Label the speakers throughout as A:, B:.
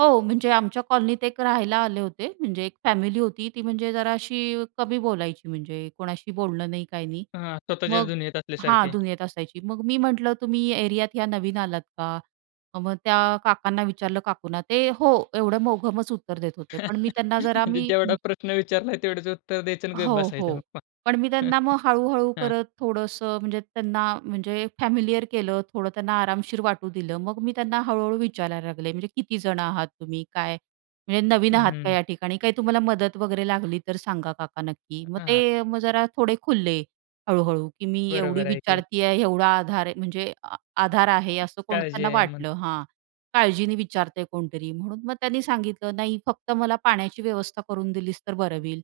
A: हो, म्हणजे आमच्या कॉलनीत एक राहायला आले होते. म्हणजे एक फॅमिली होती. ती म्हणजे जरा अशी अ, कमी बोलायची. म्हणजे कोणाशी बोलणं नाही, काही नाही.
B: हां. स्वतःचेच
A: मग
B: दुनियेत
A: हां,
B: असल्यासारखे.
A: दुनियेत असायची. मग मी म्हटलं तुम्ही या एरियात या नवीन आलात का? अ, मग त्या काकांना विचारलं काकूंना, ते हो, एवढं मोघमच उत्तर देत होते, पण मी त्यांना जरा
B: म्हणजे
A: मी
B: जेवढा प्रश्न विचारला, तेवढ्याच उत्तर द्यायचं आणि
A: हो,
B: बसायचं
A: हो.
B: मग.
A: पण मी त्यांना मग हळूहळू
B: हां.
A: करत थोडंसं म्हणजे त्यांना म्हणजे फॅमिलिअर केलं थोडं, त्यांना आरामशीर वाटू दिलं. मग मी त्यांना हळूहळू विचारायला लागले. म्हणजे किती जण आहात तुम्ही? काय म्हणजे नवीन
B: हं,
A: आहात
B: हं,
A: का
B: हं.
A: या ठिकाणी? काय तुम्हाला मदत वगैरे लागली तर सांगा काका नक्की. मग
B: हां, हां.
A: ते मग जरा थोडे खुलले हळूहळू. की मी एवढी
B: बरोबर आहे की.
A: विचारती आहे, एवढा आधार आहे म्हणजे आ आधार आहे, असं कोण
B: काळजी
A: त्यांना
B: आहे म्हण
A: वाटलं हां. काळजीने विचारतंय कोणतरी म्हणून मग त्यांनी सांगितलं, नाही फक्त मला पाण्याची व्यवस्था करून दिलीस तर बरं होईल.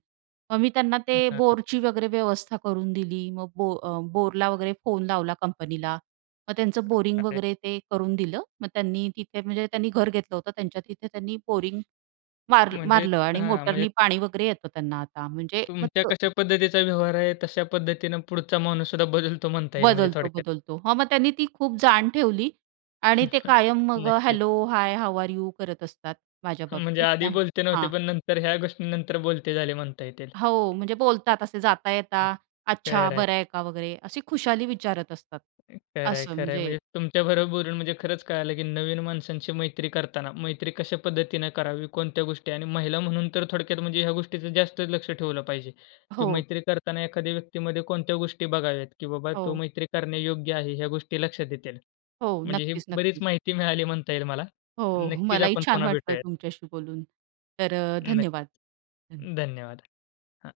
A: मग मी त्यांना
B: हं.
A: ते
B: हां, हां.
A: बोरची वगैरे व्यवस्था करून दिली. मग ब अ, बो बोरला वगैरे फोन लावला कंपनीला. मग त्यांचं बोरिंग
B: [unintelligible]
A: वगैरे ते करून दिलं. मग त्यांनी तिथे म्हणजे त्यांनी घर घेतलं होतं. त्यांच्या तिथे त्यांनी बोरिंग वार
B: म्हणजे
A: मारलं आणि
B: हां, म्हणजे
A: मोटरनी पाणी वगैरे येतं त्यांना आता. म्हणजे
B: तुमच्या
A: मत
B: कशा पद्धतीचा व्यवहार आहे, तश्या पद्धतीने पुढचा माणूससुद्धा बदलतो, म्हणता येईल म्हणजे
A: बदलतो,
B: थोडक्यात.
A: बदलतो. हां, मग त्यांनी ती खूप जाण ठेवली. आणि ते कायम मग
B: नक्कीच.
A: Hello hi how are you? करत असतात माझ्या
B: म्हणजे
A: बाबतीत.
B: आधी
A: नाही,
B: बोलते नव्हते,
A: हां.
B: पण नंतर ह्या गोष्टीनंतर बोलते झाले म्हणता येतील.
A: हो. म्हणजे बोलतात असे जाता
B: हं.
A: येता, अच्छा, बरं
B: खरंय.
A: आहे का वगैरे? अशी खुशाली विचारत असतात.
B: अ, खरंय,
A: असं
B: खरंय
A: म्हणजे
B: म्हणजे तुमच्याबरोबर बोलून म्हणजे खरंच कळालं, की नवीन माणसांची मैत्री करताना, मैत्री कशा पद्धतीने करावी. कोणत्या गोष्टी आणि महिला म्हणून तर थोडक्यात म्हणजे ह्या गोष्टीच जास्त लक्ष ठेवलं पाहिजे, की
A: हो.
B: मैत्री करतांना एखाद्या व्यक्तीमध्ये कोणत्या गोष्टी बघाव्यात, की बाबा तो
A: हो.
B: मैत्री करण्यायोग्य आहे ह्या गोष्टी लक्षात येतील.
A: हो.
B: म्हणजे ही
A: नक्कीच,
B: बरीच
A: नक्कीच.
B: माहिती मिळाली म्हणता येईल मला.
A: हो.
B: नक्कीच
A: मलाही
B: आपण
A: छान
B: पुन्हा
A: वाटलं
B: भेटूयात.
A: तुमच्याशी बोलून. तर
B: नक्की.
A: धन्यवाद, धन्यवाद.
B: धन्यवाद. हं.